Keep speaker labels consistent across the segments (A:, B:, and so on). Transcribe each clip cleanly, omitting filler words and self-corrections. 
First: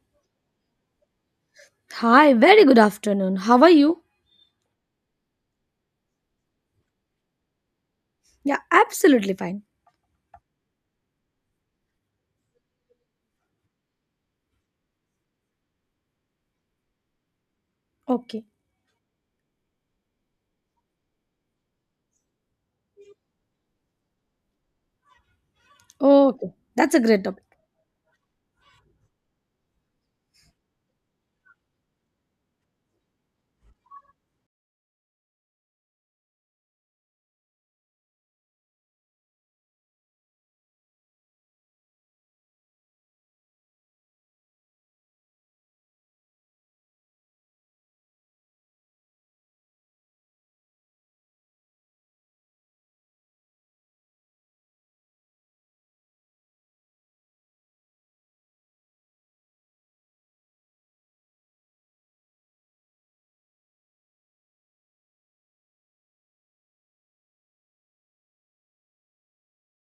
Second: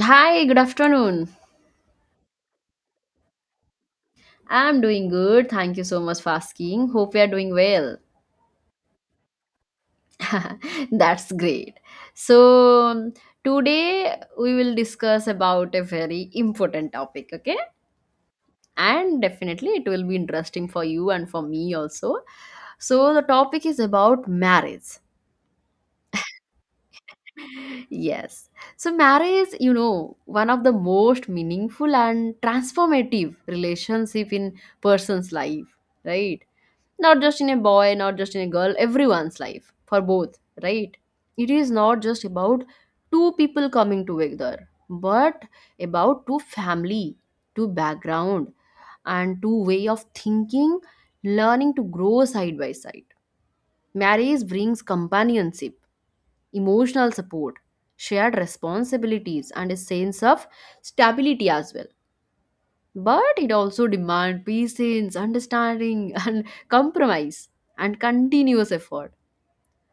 A: Hi, good afternoon.
B: Hi, very good afternoon. How are you?
A: I'm doing good. Thank you so much for asking. Hope you are doing well.
B: Yeah, absolutely fine.
A: That's great. So, um, Today we will discuss about a very important topic, okay?
B: Okay.
A: And definitely it will be interesting for you and for me also. So, the topic is about marriage.
B: Okay. That's a great topic.
A: Yes. So, marriage, you know, one of the most meaningful and transformative relationship in person's life, right? Not just in a boy, not just in a girl, everyone's life, for both, right? It is not just about two people coming together, but about two family, two background, and two way of thinking, learning to grow side by side. Marriage brings companionship, emotional support, shared responsibilities, and a sense of stability as well. But it also demands patience, understanding and compromise and continuous effort.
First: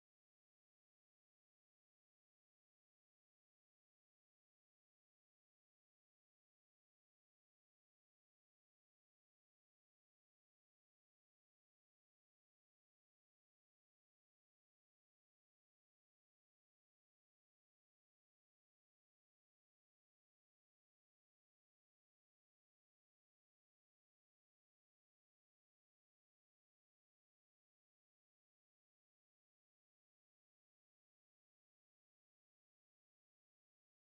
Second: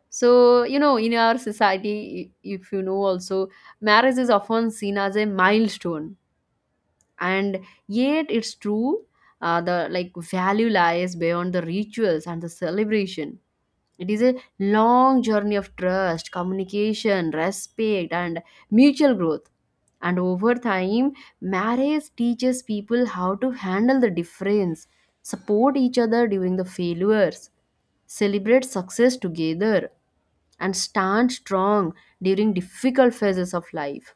A: So you know, in our society, if you know also, marriage is often seen as a milestone, and yet it's true. The like value lies beyond the rituals and the celebration. It is a long journey of trust, communication, respect, and mutual growth. And over time, marriage teaches people how to handle the difference, support each other during the failures, celebrate success together, and stand strong during difficult phases of life.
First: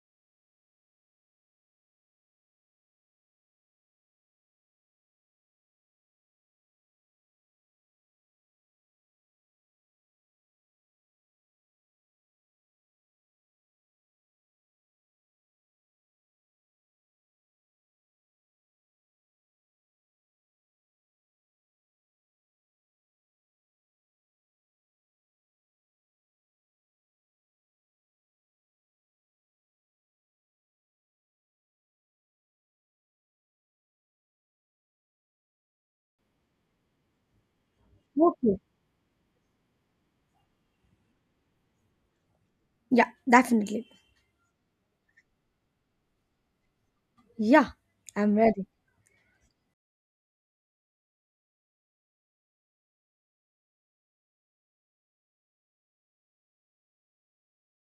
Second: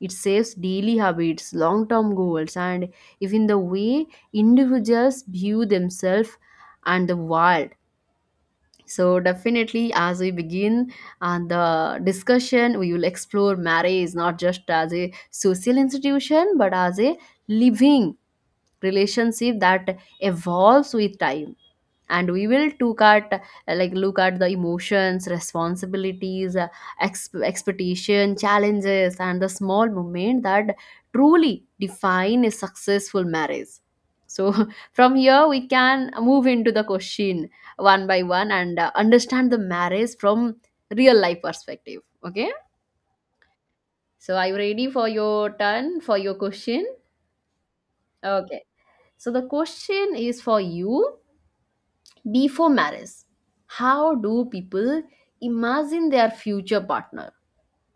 A: It saves daily habits, long term goals, and even the way individuals view themselves and the world. So, definitely, as we begin the discussion, we will explore marriage not just as a social institution but as a living relationship that evolves with time. And we will took at look at the emotions, responsibilities, expectation, challenges, and the small moment that truly define a successful marriage. So from here we can move into the question one by one
B: Okay.
A: and understand the marriage from real life perspective, okay?
B: Yeah, definitely.
A: So are you ready for your turn, for your question?
B: Yeah, I'm
A: Okay,
B: ready.
A: so the question is for you. Before marriage, how do people imagine their future partner,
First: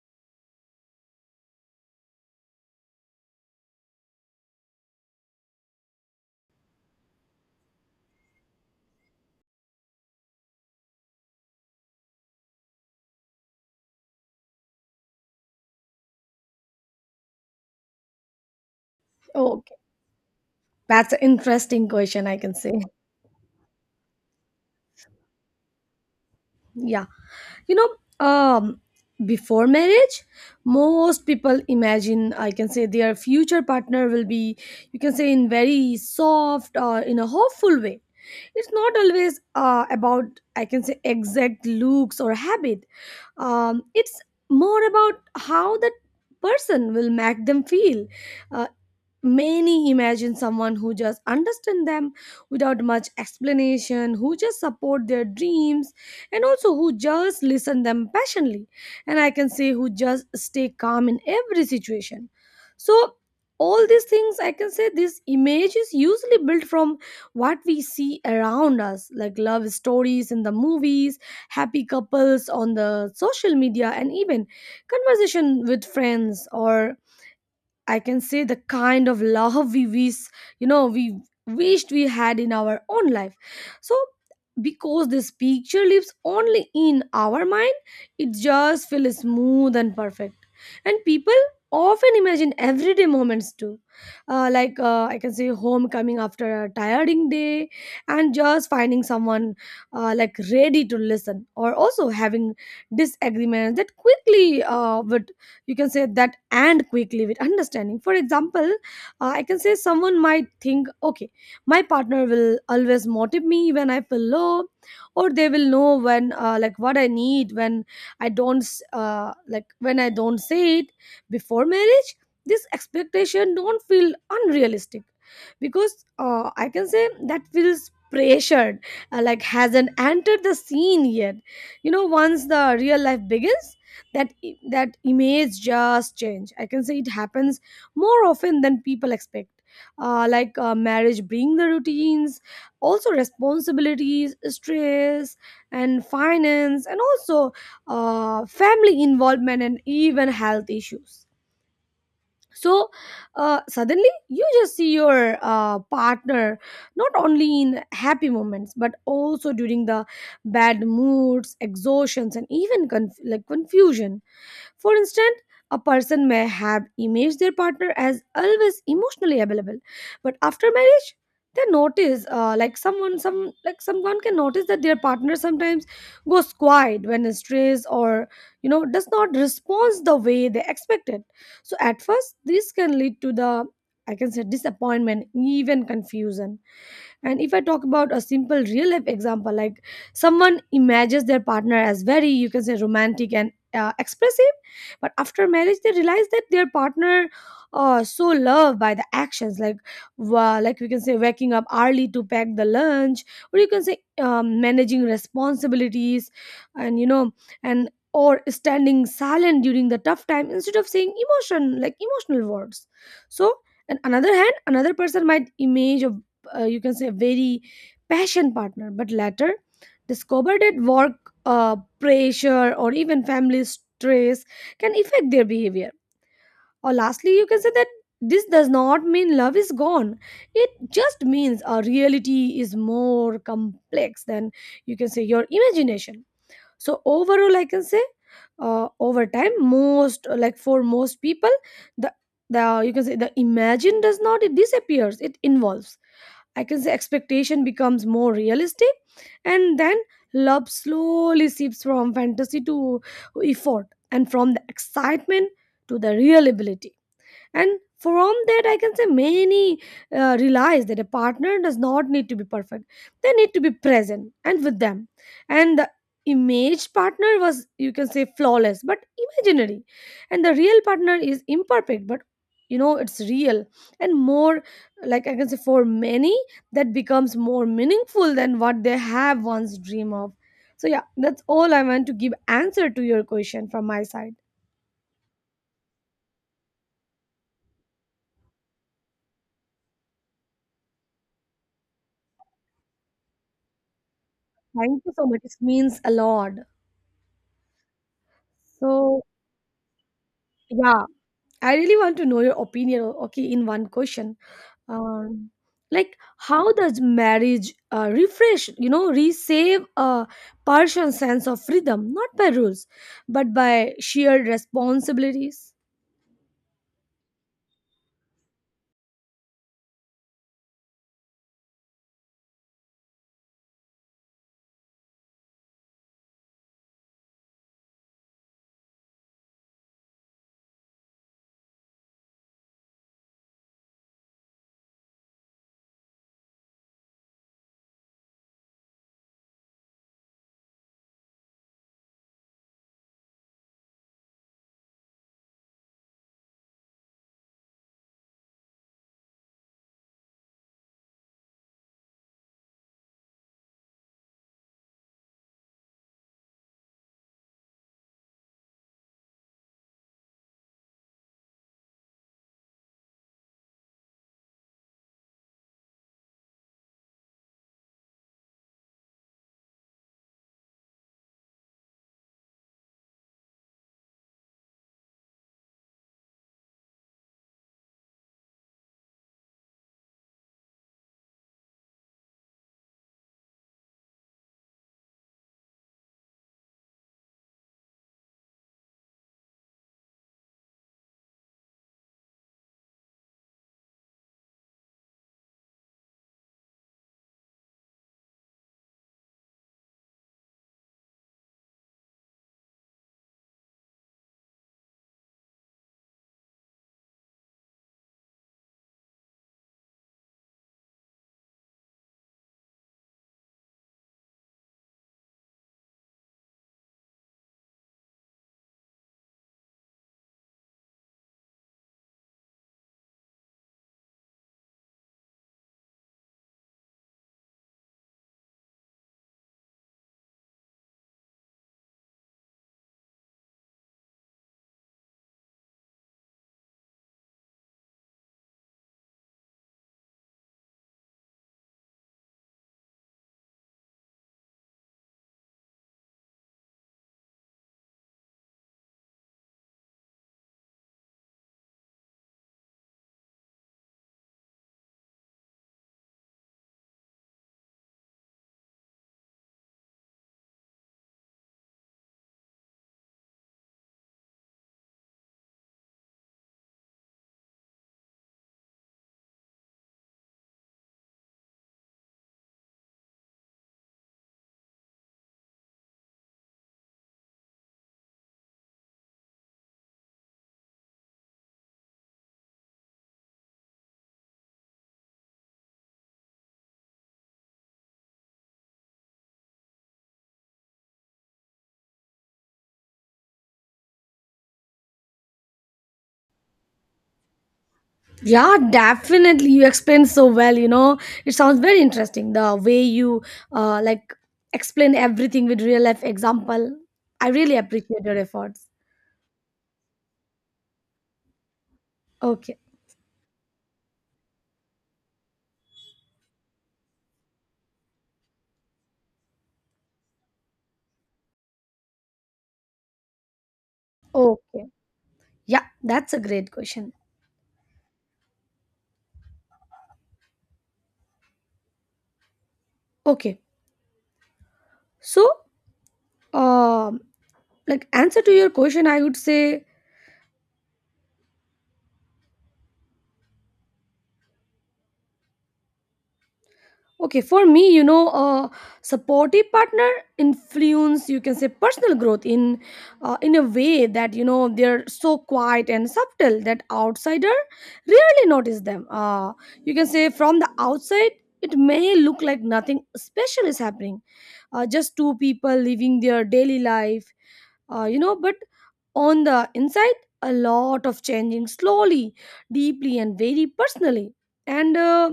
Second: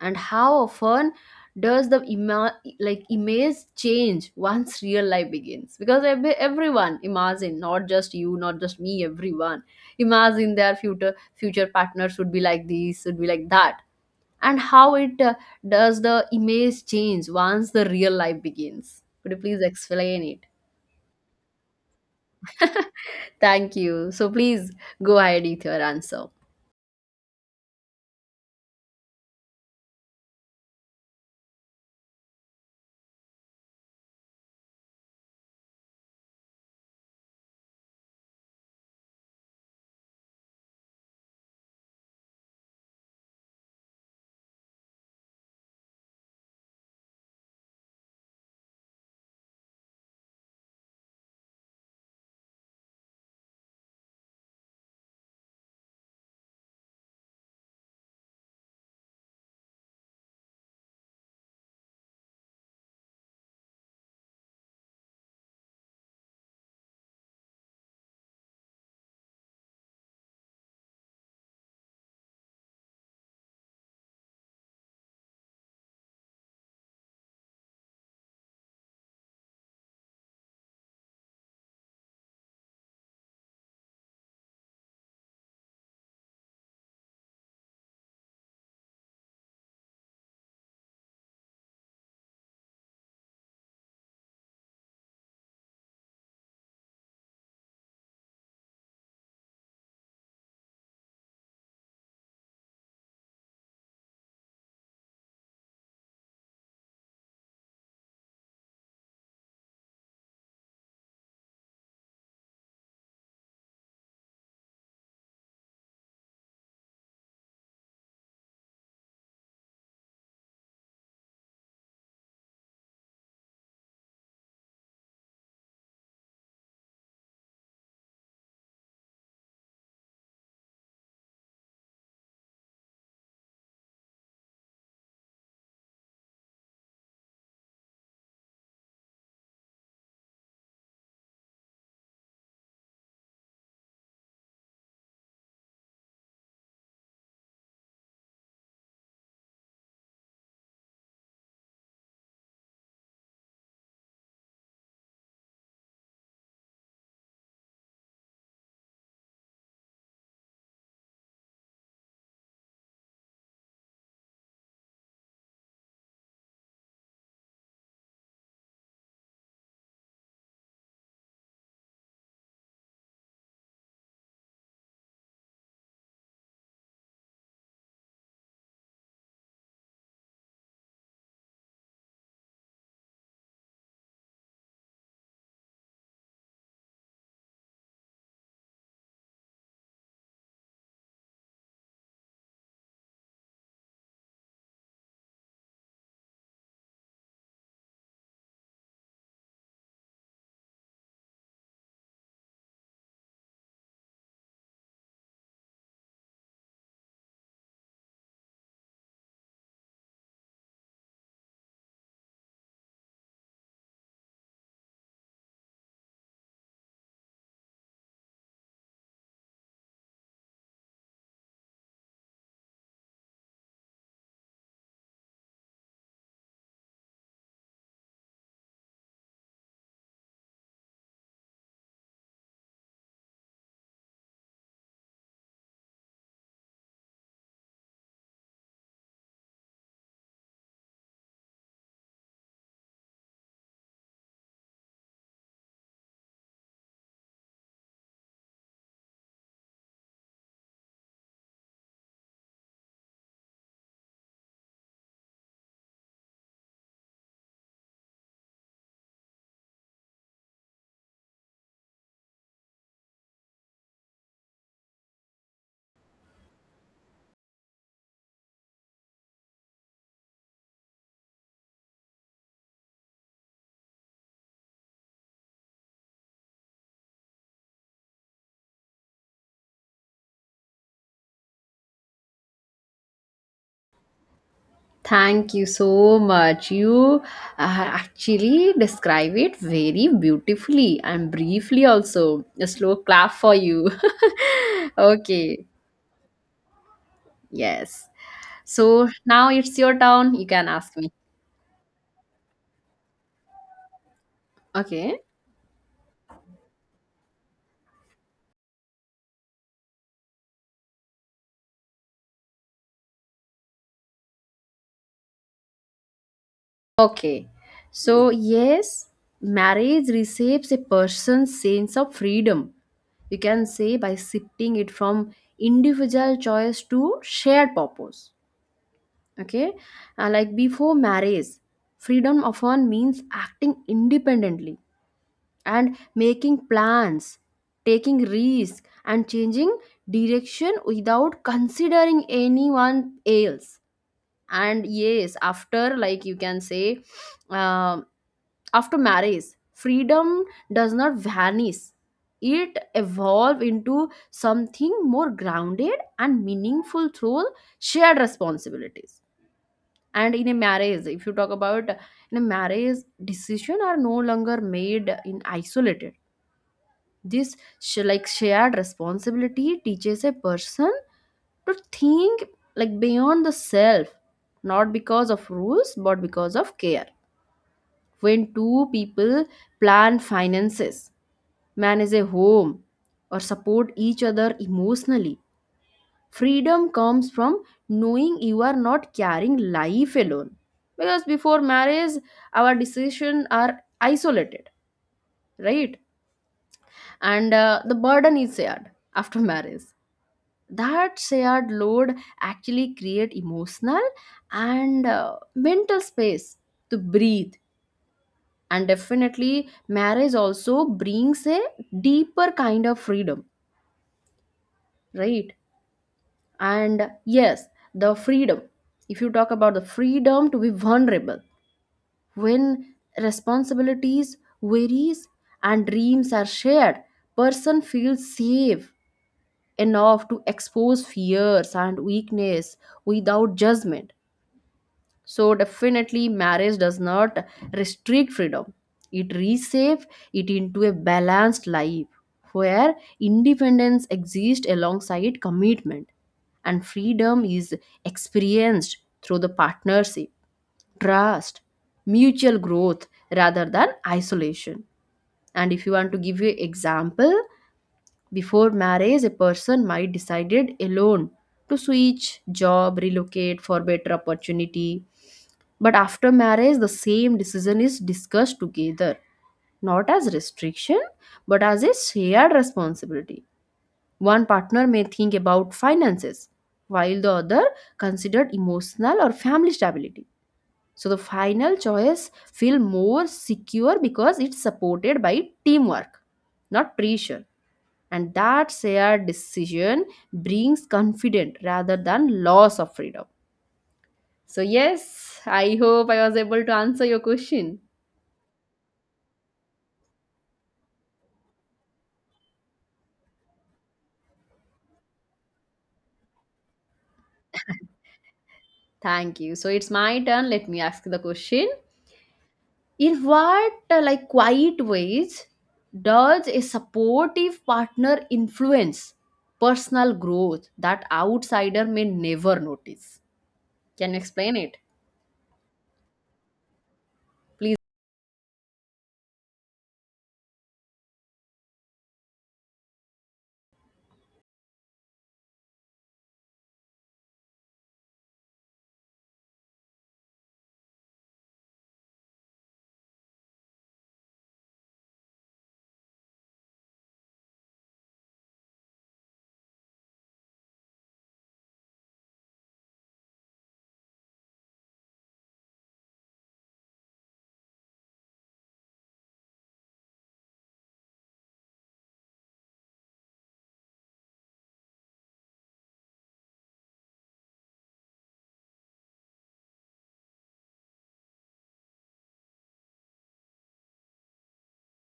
A: and how often does the image change once real life begins? Because everyone imagine, not just you, not just me, everyone imagine their future partner should be like this, should be like that. And how it does the image change once the real life begins? Could you please
B: Okay.
A: explain it?
B: That's an interesting question, I can say.
A: Thank you, so please go ahead with your answer.
B: Yeah. You know, before marriage, most people imagine, I can say, their future partner will be, you can say, in very soft or in a hopeful way. It's not always about, I can say, exact looks or habit. It's more about how that person will make them feel. uh, Many imagine someone who just understand them without much explanation, who just support their dreams, and also who just listen them passionately, and I can say who just stay calm in every situation. So all these things, I can say, this image is usually built from what we see around us, like love stories in the movies, happy couples on the social media, and even conversation with friends, or I can say the kind of love we wish, we wished we had in our own life. So because this picture lives only in our mind, it just feels smooth and perfect. And people often imagine everyday moments too, like I can say homecoming after a tiring day, and just finding someone like ready to listen, or also having disagreements that quickly would, you can say that, and quickly with understanding. For example, I can say someone might think, okay, my partner will always motivate me when I feel low, or they will know when like what I need when I don't s- like when I don't say it. Before marriage, this expectation don't feel unrealistic because, I can say, that feels pressured, like hasn't entered the scene yet. You know, once the real life begins, that that image just change, I can say. It happens more often than people expect. Like marriage bring the routines, also responsibilities, stress, and finance, and also family involvement and even health issues. So suddenly you just see your partner not only in happy moments but also during the bad moods, exhaustions, and even like confusion. For instance, a person may have imaged their partner as always emotionally available, but after marriage they notice, like someone, some like someone can notice that their partner sometimes goes quiet when stressed, or you know, does not respond the way they expected. So at first this can lead to the, I can say, disappointment, even confusion. And if I talk about a simple real life example, like someone imagines their partner as very, you can say, romantic and expressive, but after marriage they realize that their partner so loved by the actions, like like we can say waking up early to pack the lunch, or you can say managing responsibilities, and you know, and or standing silent during the tough time instead of saying emotion like emotional words. So and another hand, another person might image a you can say very passion partner, but later discovered that work pressure or even family stress can affect their behavior. Or lastly, you can say that this does not mean love is gone. It just means our reality is more complex than, you can say, your imagination. So overall, I can say over time, most like for most people, the the you can say the imagine does not, it disappears, it involves, I can say, expectation becomes more realistic. And then love slowly shifts from fantasy to effort, and from the excitement to the real ability. And from that, I can say, many realize that a partner does not need to be perfect. They need to be present and with them. And the image partner was, you can say, flawless but imaginary, and the real partner is imperfect but, you know, it's real. And more, like I can say, for many, that becomes more meaningful than what they have once dreamed of. So yeah, that's all I want to give answer to your question from my side.
A: Thank you so much. You actually describe it very beautifully and briefly, also. A slow clap for you.
B: Thank you so much, it
A: Okay,
B: means a lot.
A: yes. So
B: So
A: now it's your turn. You can ask
B: yeah,
A: me.
B: I really want to know your opinion. Okay, in one question,
A: Okay.
B: um, like how does marriage refresh, you know, resave a person's sense of freedom, not by rules, but by shared responsibilities?
A: Okay. So, yes, marriage reshapes a person's sense of freedom. You can say by shifting it from individual choice to shared purpose. Okay. Before marriage, freedom often means acting independently and making plans, taking risks, and changing direction without considering anyone else. And yes, after like you can say, uh, after marriage, freedom does not vanish, it evolve into something more grounded and meaningful through shared responsibilities. And in a marriage, if you talk about, in a marriage, decision are no longer made in isolated. This, shared responsibility teaches a person to think like beyond the self, not because of rules but because of care. When two people plan finances, manage a home, or support each other emotionally, freedom comes from knowing you are not carrying life alone. Because before marriage, our decisions are isolated, right? And the burden is shared after marriage. That shared load actually create emotional and mental space to breathe. And definitely, marriage also brings a deeper kind of freedom, right? And yes, the freedom, if you talk about the freedom to be vulnerable, when responsibilities varies and dreams are shared, person feels safe enough to expose fears and weakness without judgment. So definitely marriage does not restrict freedom. It reshapes it into a balanced life where independence exists alongside commitment and freedom is experienced through the partnership, trust, mutual growth rather than isolation. And if you want to give you example, before marriage, a person might decided alone to switch job, relocate for better opportunity. But after marriage, the same decision is discussed together, not as restriction, but as a shared responsibility. One partner may think about finances, while the other considered emotional or family stability. So the final choice feel more secure because it's supported by teamwork, not pressure, and that shared decision brings confidence rather than loss of freedom. So yes, I hope I was able to answer your question.
B: Yeah, definitely. You explained so well. You know, it sounds very interesting the way you like explain everything with real life example. I really appreciate your efforts.
A: Thank you, so it's my turn, let me ask the question.
B: Okay.
A: In what quiet ways does a supportive partner influence personal growth that outsider may never notice? Can you explain
B: Okay.
A: it?
B: Yeah, that's a great question.
A: Please.
B: Okay. So um like answer to your question, I would say, okay, for me, you know, a supportive partner influence, you can say, personal growth in a way that, you know, they're so quiet and subtle that outsider rarely notice them. You can say from the outside, it may look like nothing special is happening, just two people living their daily life. You know, but on the inside, a lot of changing slowly, deeply, and very personally. And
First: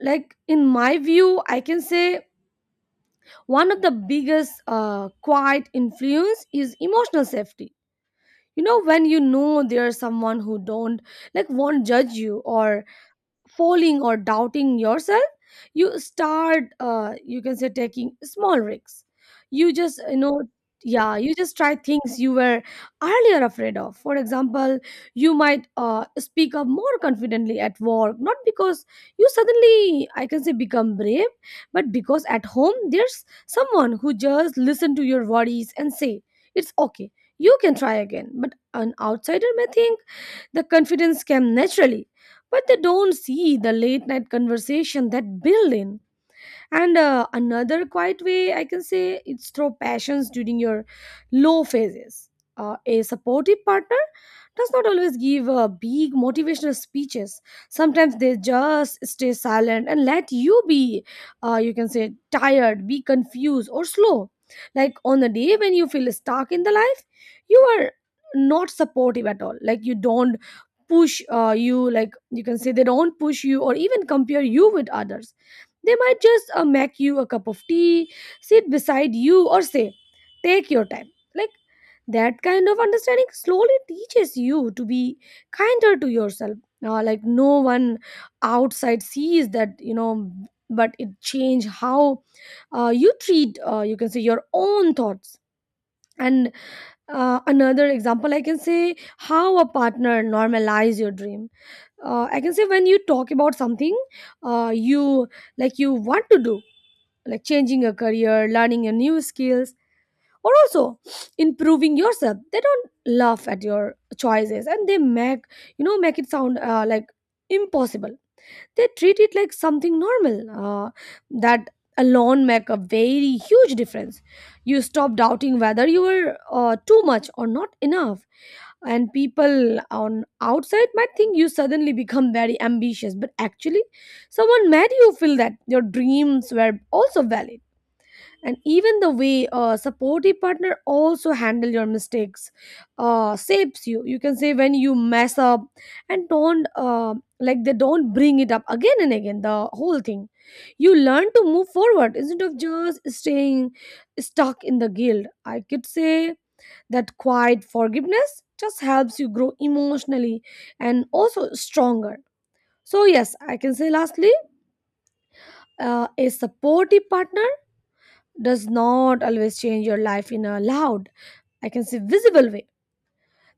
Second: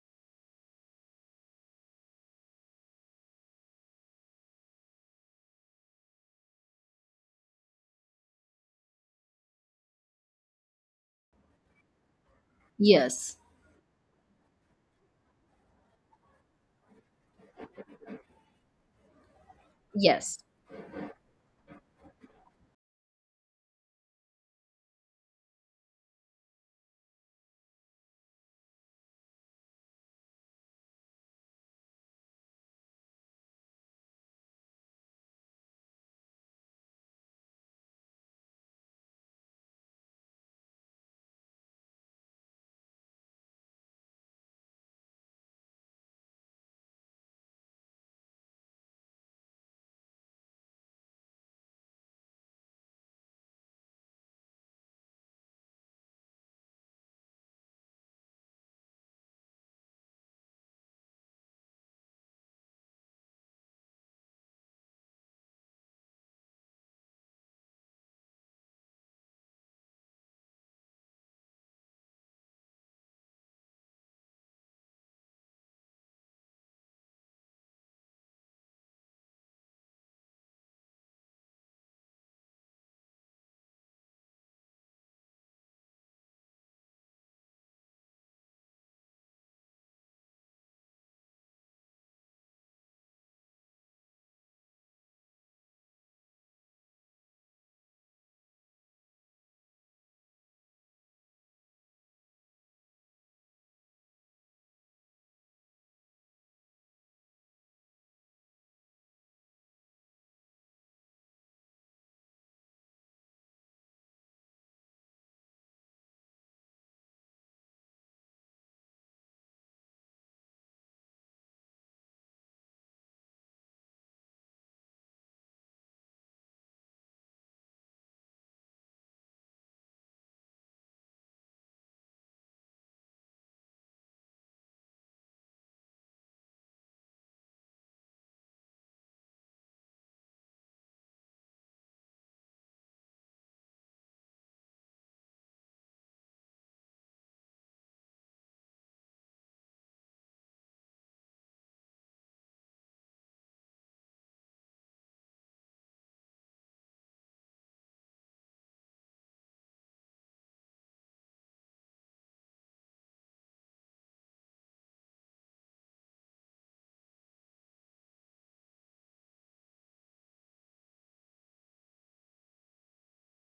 B: like in my view, I can say one of the biggest quiet influence is emotional safety. You know, when you know there's someone who don't, like won't judge you or
A: Yes.
B: falling or doubting yourself, you start, you can say, taking small risks. You just, you
A: Yes.
B: know, yeah, you just try things you were earlier afraid of. For example, you might speak up more confidently at work, not because you suddenly, I can say, become brave, but because at home there's someone who just listen to your worries and say, it's okay, you can try again. But an outsider may think the confidence came naturally, but they don't see the late night conversation that build in. And another quiet way, I can say, it's through passions during your low phases. A supportive partner does not always give big motivational speeches. Sometimes they just stay silent and let you be, you can say, tired, be confused, or slow. Like on the day when you feel stuck in the life, you are not supportive at all, like you don't push, you, like you can say, they don't push you or even compare you with others. They might just make you a cup of tea, sit beside you, or say, take your time. Like that kind of understanding slowly teaches you to be kinder to yourself. Like no one outside sees that, you know, but it change how you treat, you can say, your own thoughts. And another example, I can say, how a partner normalize your dream. I can say when you talk about something, you, like you want to do, like changing a career, learning a new skills, or also improving yourself, they don't laugh at your choices, and they make, you know, make it sound like impossible. They treat it like something normal. That alone make a very huge difference. You stop doubting whether you are too much or not enough. And people on outside might think you suddenly become very ambitious, but actually, someone made you feel that your dreams were also valid. And even the way a supportive partner also handle your mistakes, saves you, you can say, when you mess up and don't, like they don't bring it up again and again the whole thing, you learn to move forward instead of just staying stuck in the guilt, I could say. That quiet forgiveness just helps you grow emotionally and also stronger. So yes, I can say lastly, a supportive partner does not always change your life in a loud, I can say, visible way.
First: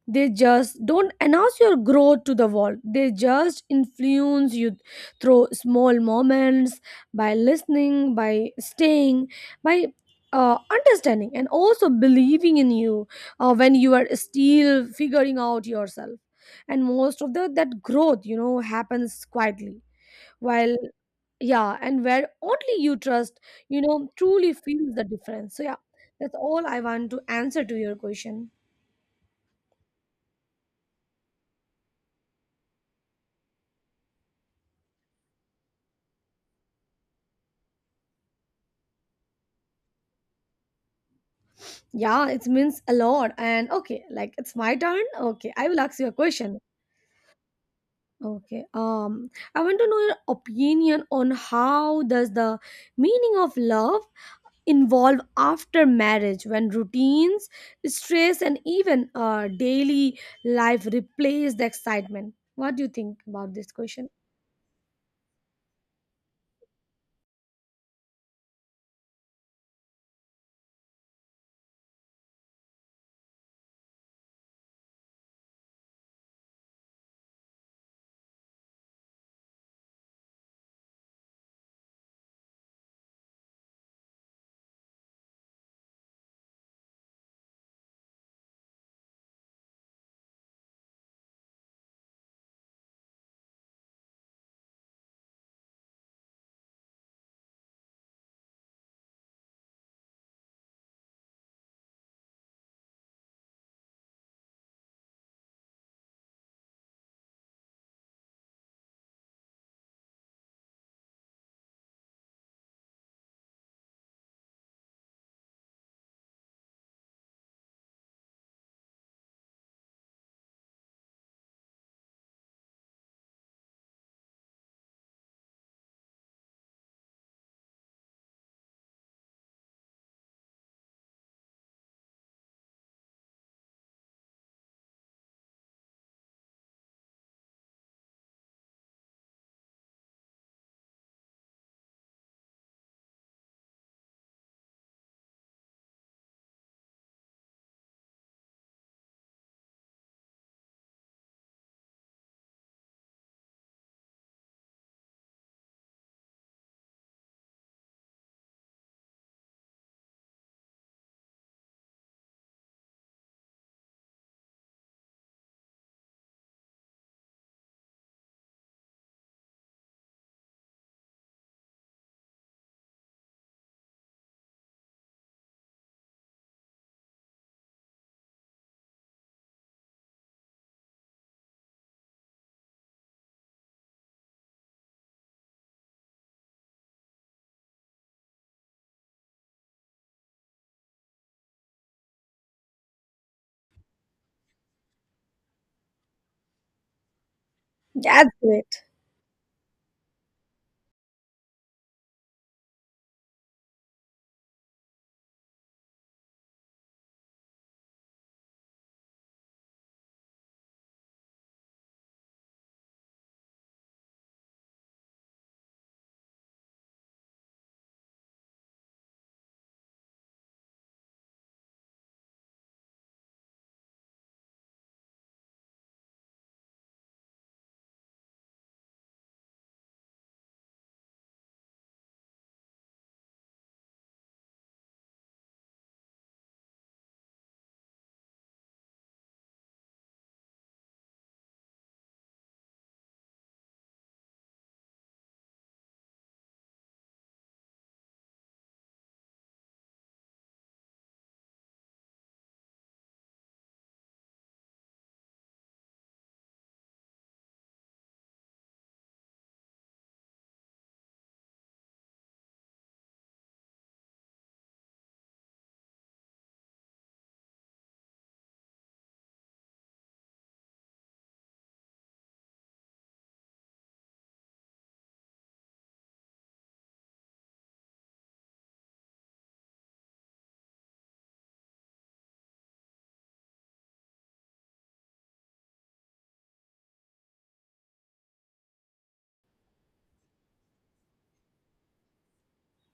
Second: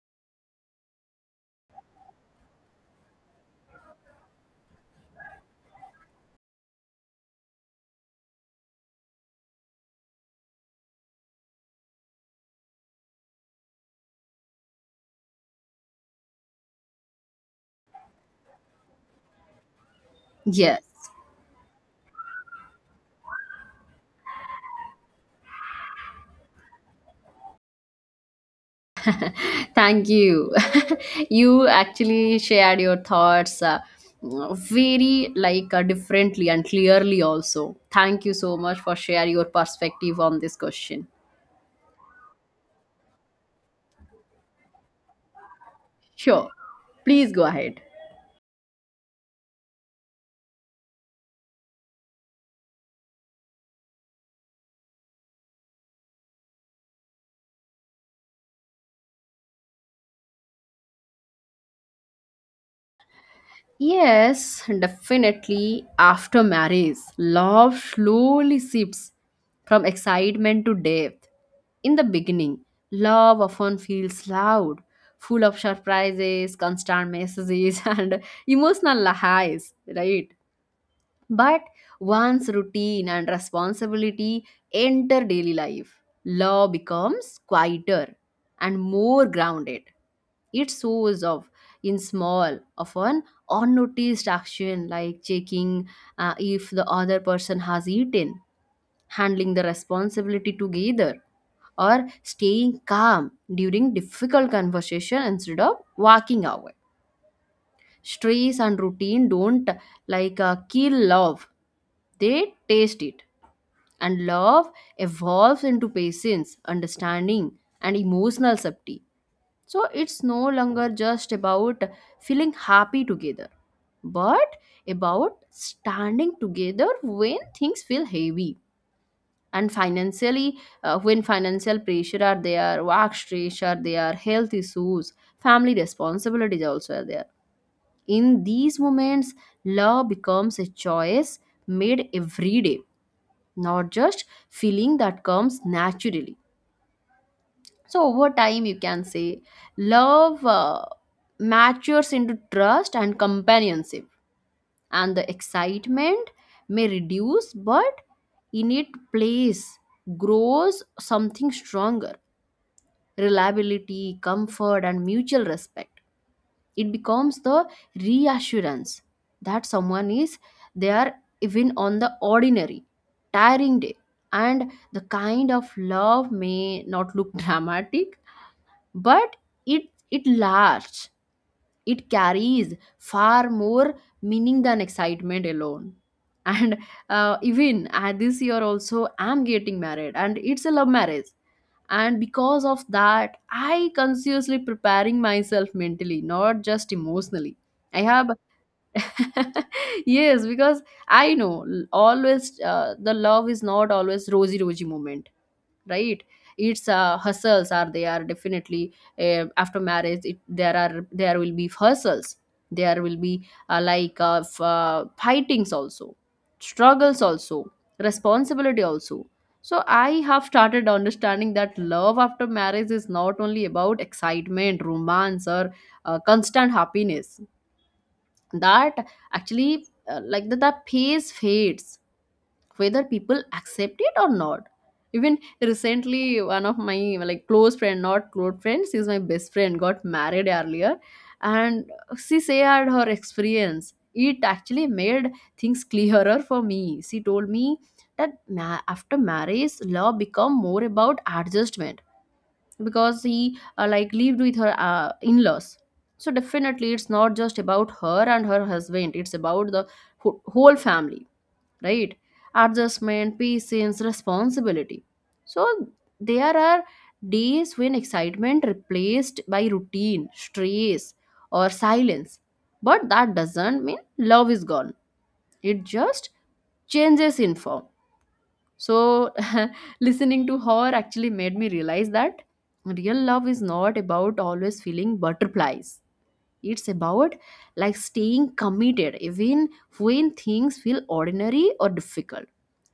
B: They just don't announce your growth to the world. They just influence you through small moments, by listening, by staying, by understanding, and also believing in you when you are still figuring out yourself. And most of the that growth, you know, happens quietly while
A: Yes.
B: yeah, and where only you trust, you know, truly feels the difference. So yeah, that's all I want to answer to your question.
A: Thank you. You actually shared your thoughts very differently and clearly also. Thank you so much for sharing your perspective on this question.
B: Yeah, it means a lot. And okay, like it's my turn. Okay, I will ask you a
A: Sure.
B: question.
A: Please go ahead.
B: Okay, I want to know your opinion on how does the meaning of love involve after marriage when routines, stress, and even daily life replace the excitement. What do you think about this question?
A: Yes, definitely. After marriage, love slowly shifts from excitement to depth. In the beginning, love often feels loud, full of surprises, constant messages, and emotional highs, right? But once routine and responsibility enter daily life, law becomes quieter and more grounded. It shows off in small, often unnoticed action like checking if the other person has eaten, handling the responsibility together, or staying calm during difficult conversation instead of walking away. Stress and routine don't kill love, they taste it. And love evolves into patience, understanding, and emotional safety. So it's no longer just about feeling happy together, but about standing together when things feel heavy. And financially, when financial pressure are there, work stress are there, health issues, family responsibilities also are there. In these moments, love becomes a choice made every day, not just feeling that comes naturally. So, over time, you can say love matures into trust and companionship, and the excitement may reduce, but in its place grows something stronger: reliability, comfort, and mutual respect. It becomes the reassurance that someone is there even on the ordinary tiring day. And the kind of love may not look dramatic, but it it lasts. It carries far more meaning than excitement alone. And even this year also I'm getting married, and it's a love marriage. And because of that I consciously preparing myself mentally, not just emotionally. I have
B: That's great.
A: yes, because I know, always the love is not always rosy rosy moment, right? Its hustles are they are definitely after marriage there are, there will be hustles. There will be fightings also, struggles also, responsibility also. So I have started understanding that love after marriage is not only about excitement, romance, or constant happiness. That actually like that the pace fades, whether people accept it or not. Even recently, one of my like close friend not close friend, she's my best friend, got married earlier. And she shared her experience. It actually made things clearer for me. She told me that after marriage love become more about adjustment, because he lived with her in-laws. So definitely it's not just about her and her husband, it's about the whole family, right? Adjustment, patience, responsibility. So there are days when excitement replaced by routine, stress, or silence. But that doesn't mean love is gone. It just changes in form. So listening to her actually made me realize that real love is not about always feeling butterflies. It's about like staying committed even when things feel ordinary or difficult.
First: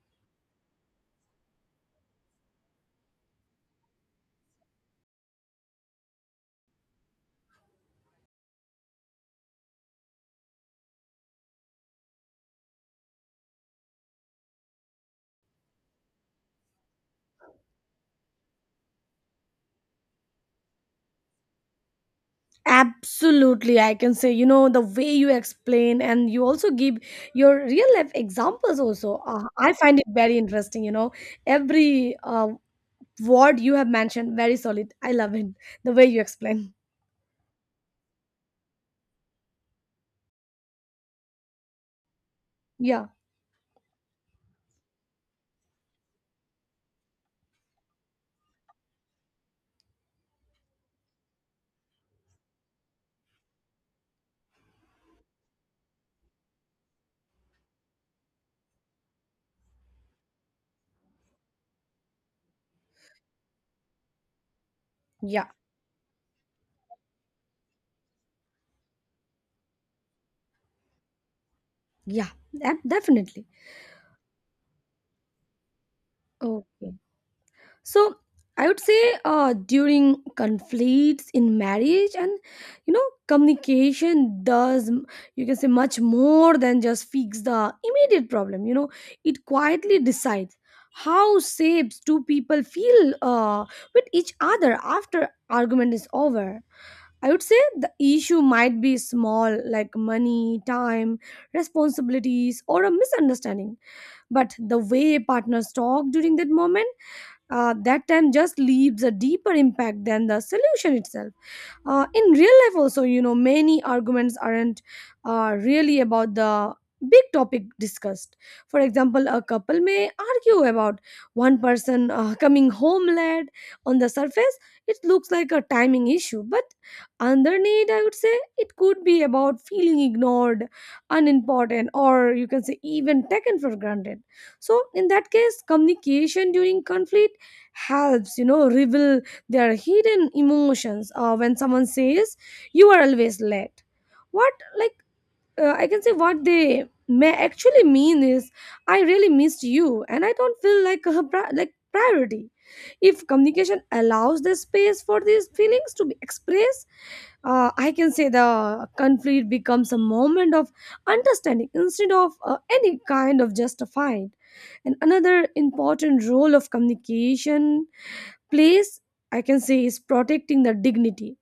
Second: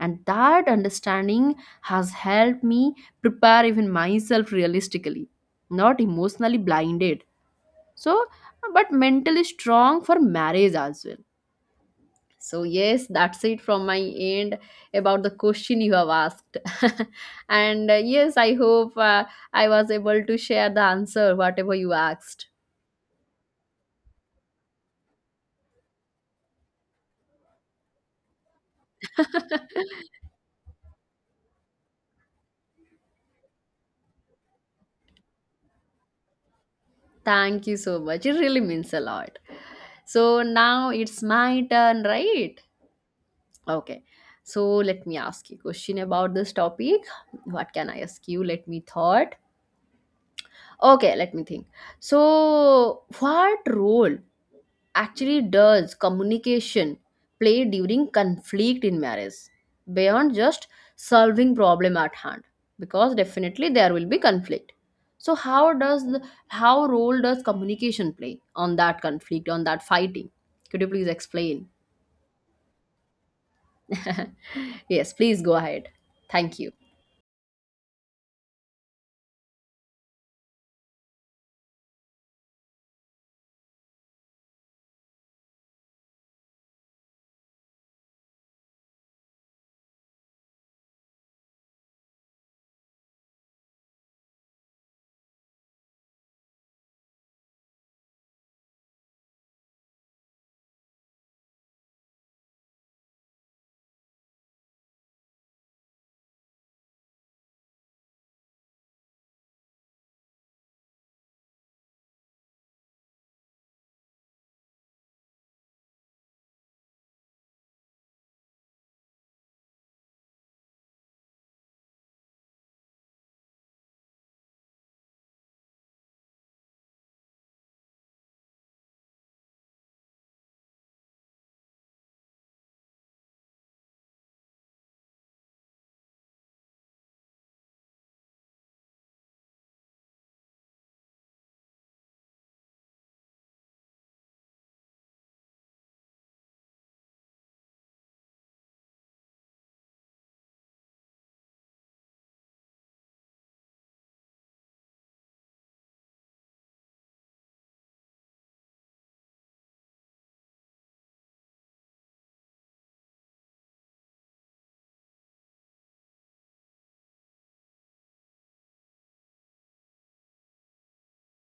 A: And that understanding has helped me prepare even myself realistically, not emotionally blinded. So, but mentally strong for marriage as well. So, yes, that's it from my end about the question you have asked. And yes, I hope I was able to share the answer, whatever you asked.
B: Absolutely, I can say, you know, the way you explain and you also give your real life examples, also. I find it very interesting, you know, every word you have mentioned, very solid. I love it, the way you explain.
A: Thank you so much. It really means a lot. So now it's my turn, right?
B: Yeah,
A: Okay. So let me ask you question about this topic. What can I ask you? Let me thought. Okay, let me think. So what role actually does communication play during conflict in marriage, beyond just solving problem at hand? Because definitely there will be conflict. So
B: yeah,
A: how does the, how role does communication play on that conflict, on that fighting? Could you please explain?
B: yeah, that, definitely.
A: Yes, please go ahead. Thank you.
B: Okay. So I would say during conflicts in marriage and you know communication you can say much more than just fix the immediate problem, you know. It quietly decides how shapes two people feel with each other after argument is over. I would say the issue might be small like money, time, responsibilities or a misunderstanding, but the way partners talk during that moment, that time just leaves a deeper impact than the solution itself. In real life, also, you know, many arguments aren't really about the big topic discussed. For example, a couple may argue about one person coming home late. On the surface, it looks like a timing issue, but underneath, I would say it could be about feeling ignored, unimportant, or you can say even taken for granted. So, in that case, communication during conflict helps you know reveal their hidden emotions. When someone says you are always late, what like I can say what they may actually mean is I really missed you and I don't feel like priority. If communication allows the space for these feelings to be expressed, I can say the conflict becomes a moment of understanding instead of any kind of justified. And another important role of communication place I can say is protecting the dignity.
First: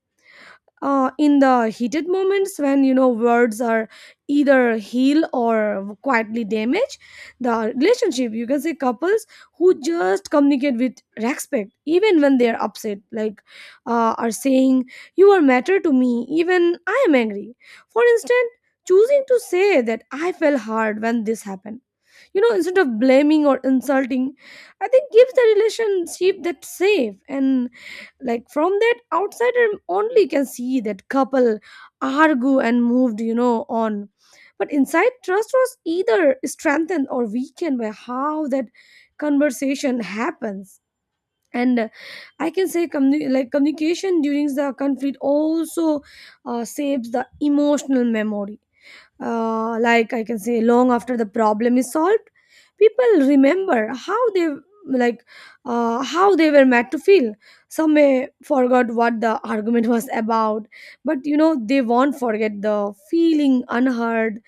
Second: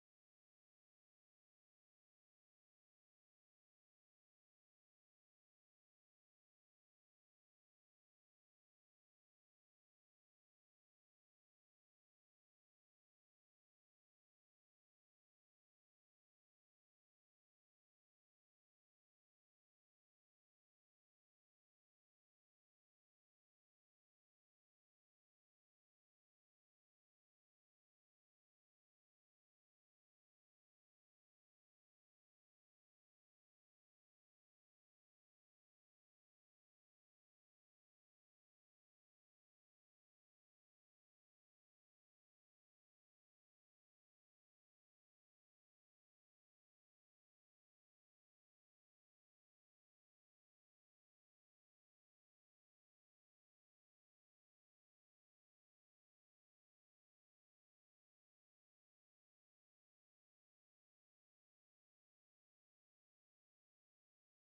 B: In the heated moments when you know words are either heal or quietly damage the relationship, you can say couples who just communicate with respect even when they are upset, like are saying you are matter to me even I am angry. For instance, choosing to say that I felt hard when this happened, you know, instead of blaming or insulting, I think gives the relationship that safe, and like from that outsider only can see that couple argue and moved, you know, on, but inside trust was either strengthened or weakened by how that conversation happens. And I can say communication during the conflict also saves the emotional memory. I can say long after the problem is solved, people remember how they, like how they were made to feel. Some may forgot what the argument was about, but you know they won't forget the feeling unheard,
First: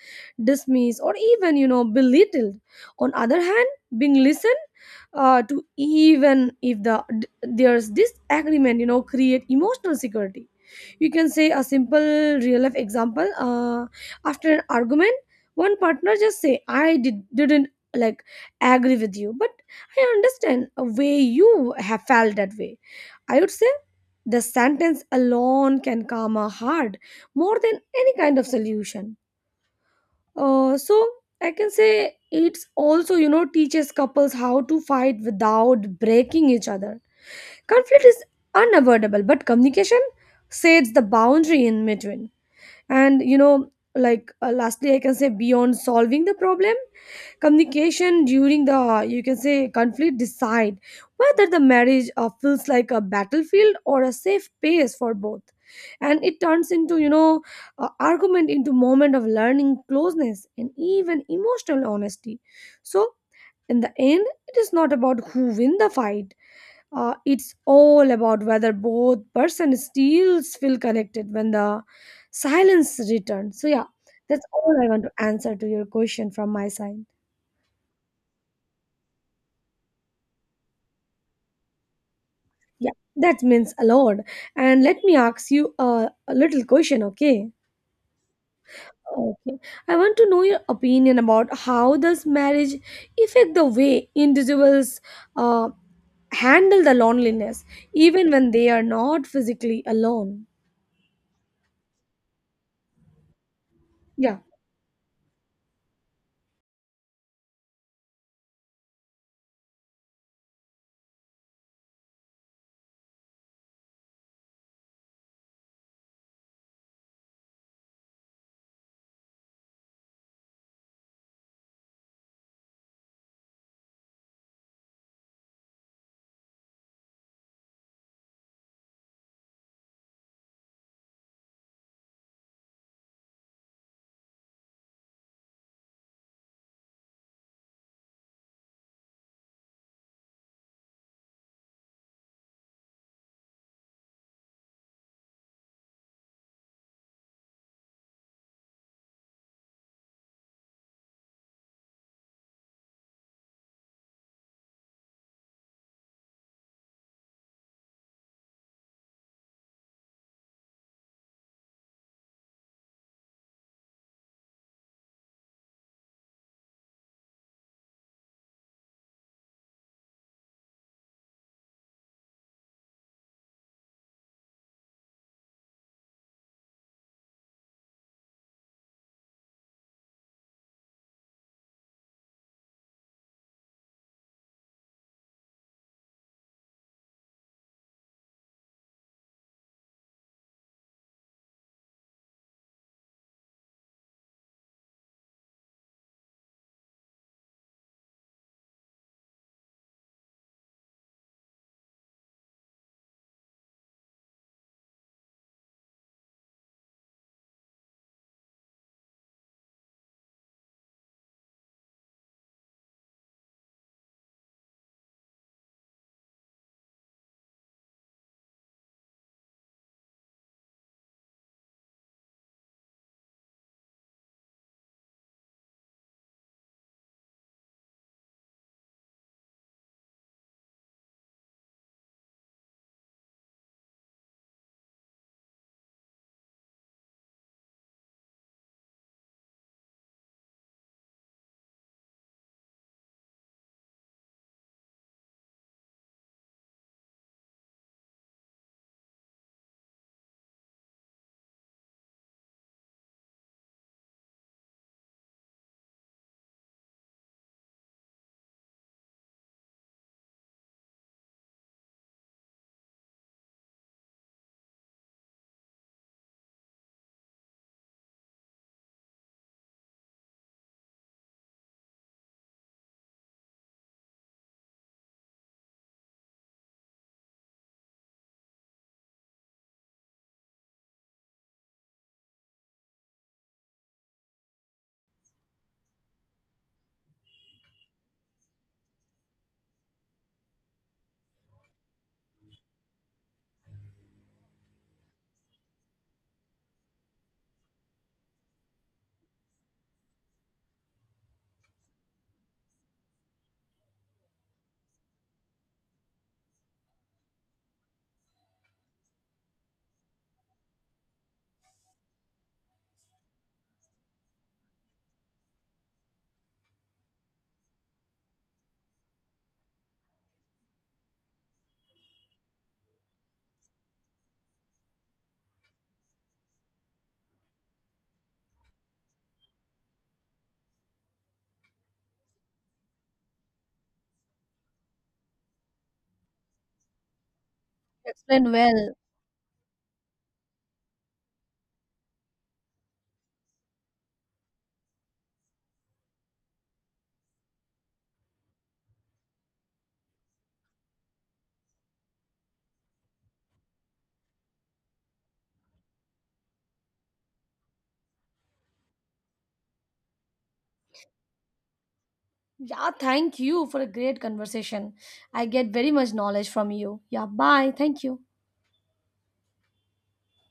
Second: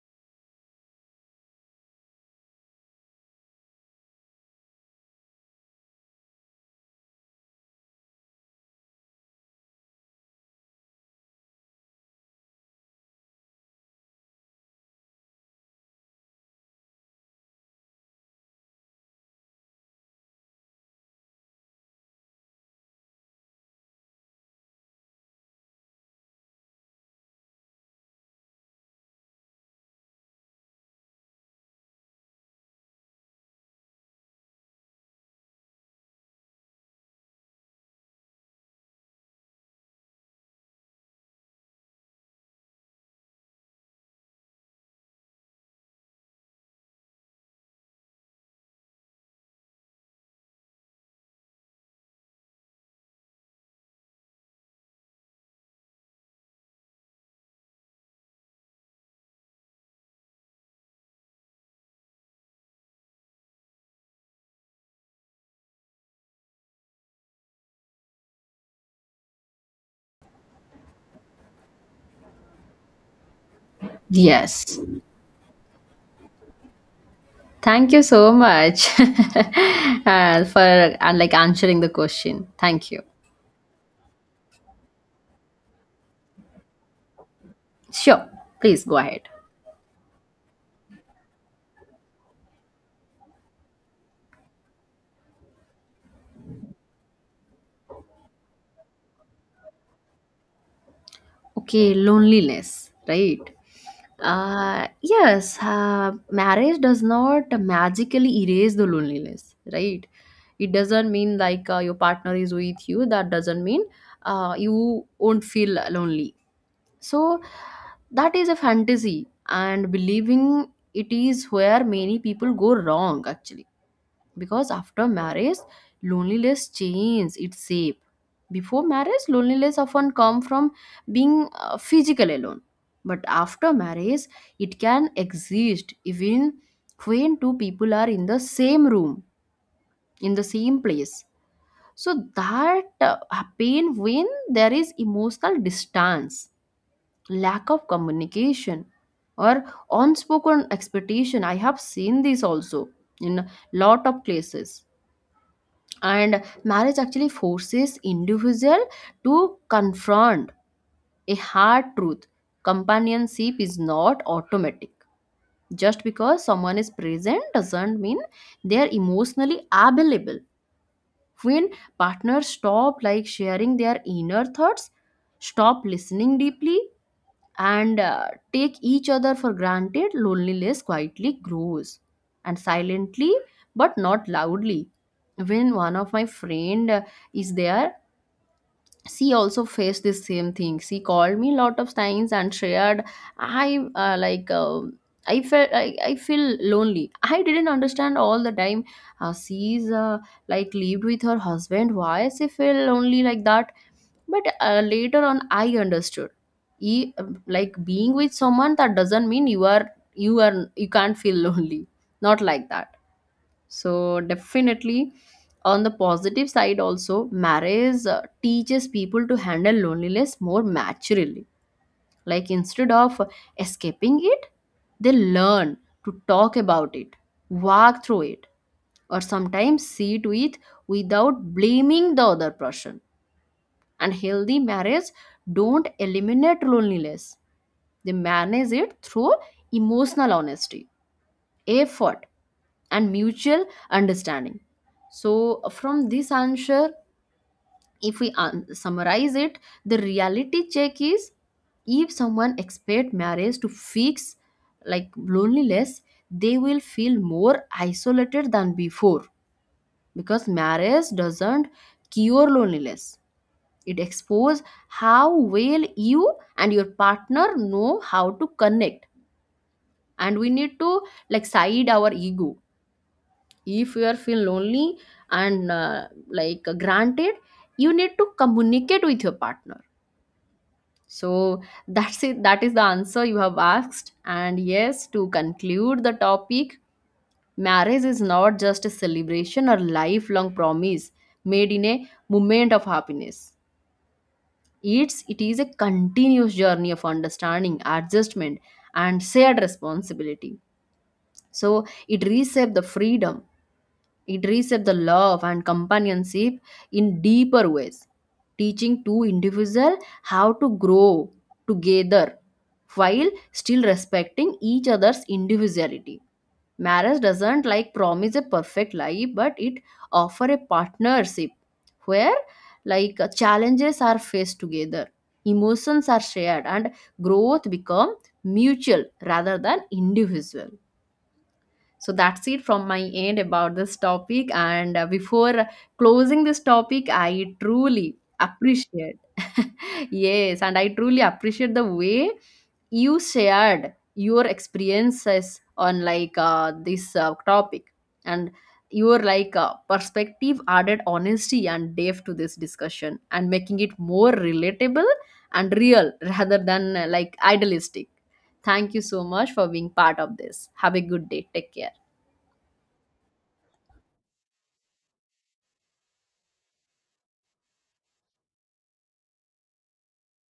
B: dismissed or even you know belittled. On other hand, being listened to, even if there's disagreement, you know create emotional security. You can say a simple real life example, after an argument one partner just say didn't like agree with you, but I understand a way you have felt that way. I would say the sentence alone can calm a heart more than any kind of solution. So I can say it's also you know teaches couples how to fight without breaking each other. Conflict is unavoidable, but communication sets the boundary in between. And you know like lastly I can say beyond solving the problem, communication during the you can say conflict decide whether the marriage feels like a battlefield or a safe space for both. And it turns into you know argument into moment of learning, closeness and even emotional honesty. So in the end it is not about who win the fight. It's all about whether both person still feel connected when the silence returns, so yeah, that's all
A: Yes.
B: I want to answer to your question from my side.
A: Thank you so much. For answering the question, thank
B: Yeah,
A: you.
B: that means a lot. And let me ask you a little question. Okay,
A: Sure, please go ahead.
B: okay, I want to know your opinion about how does marriage affect the way individuals uh, handle the loneliness even when they are not physically alone.
A: Okay, loneliness, right?
B: Yeah,
A: Yes, marriage does not magically erase the loneliness, right? It doesn't mean like your partner is with you, that doesn't mean you won't feel lonely. So, that is a fantasy, and believing it is where many people go wrong, actually. Because after marriage, loneliness changes its shape. Before marriage, loneliness often come from being physical alone, but after marriage it can exist even when two people are in the same room, in the same place. So that pain when there is emotional distance, lack of communication, or unspoken expectation. I have seen this also in lot of places. And marriage actually forces individual to confront a hard truth: companionship is not automatic. Just because someone is present doesn't mean they are emotionally available. When partners stop like sharing their inner thoughts, stop listening deeply, and take each other for granted, loneliness quietly grows, and silently, but not loudly. When one of my friend is there, she also faced the same thing. She called me lot of times and shared, I I felt, I feel lonely. I didn't understand all the time. She's lived with her husband. Why she feel lonely like that? But later on I understood, e- like being with someone that doesn't mean you are, you can't feel lonely, not like that. So definitely, on the positive side also, marriage teaches people to handle loneliness more maturely. Like instead of escaping it, they learn to talk about it, walk through it, or sometimes see to it without blaming the other person. And healthy marriage don't eliminate loneliness, they manage it through emotional honesty, effort, and mutual understanding. So from this answer, if we summarize it, the reality check is if someone expect marriage to fix like loneliness, they will feel more isolated than before. Because marriage doesn't cure loneliness, it exposes how well you and your partner know how to connect. And we need to like side our ego. If you are feel lonely and like granted, you need to communicate with your partner. So that's it, that is the answer you have asked. And yes, to conclude the topic, marriage is not just a celebration or lifelong promise made in a moment of happiness. It is a continuous journey of understanding, adjustment, and shared responsibility. So it reshapes the freedom, it reshapes the love and companionship in deeper ways, teaching two individuals how to grow together while still respecting each other's individuality. Marriage doesn't like promise a perfect life, but it offer a partnership where challenges are faced together, emotions are shared, and growth become mutual rather than individual. So that's it from my end about this topic. And before closing this topic, I truly
B: explain well.
A: appreciate. Yes, and I truly appreciate the way you shared your experiences on this topic. And your perspective added honesty and depth to this discussion and making it more relatable and real, rather than idealistic. Thank you so much for being part of this. Have a good day. Take care.
B: Yeah, thank you for a great conversation. I get very much knowledge from you. Yeah, bye. Thank you.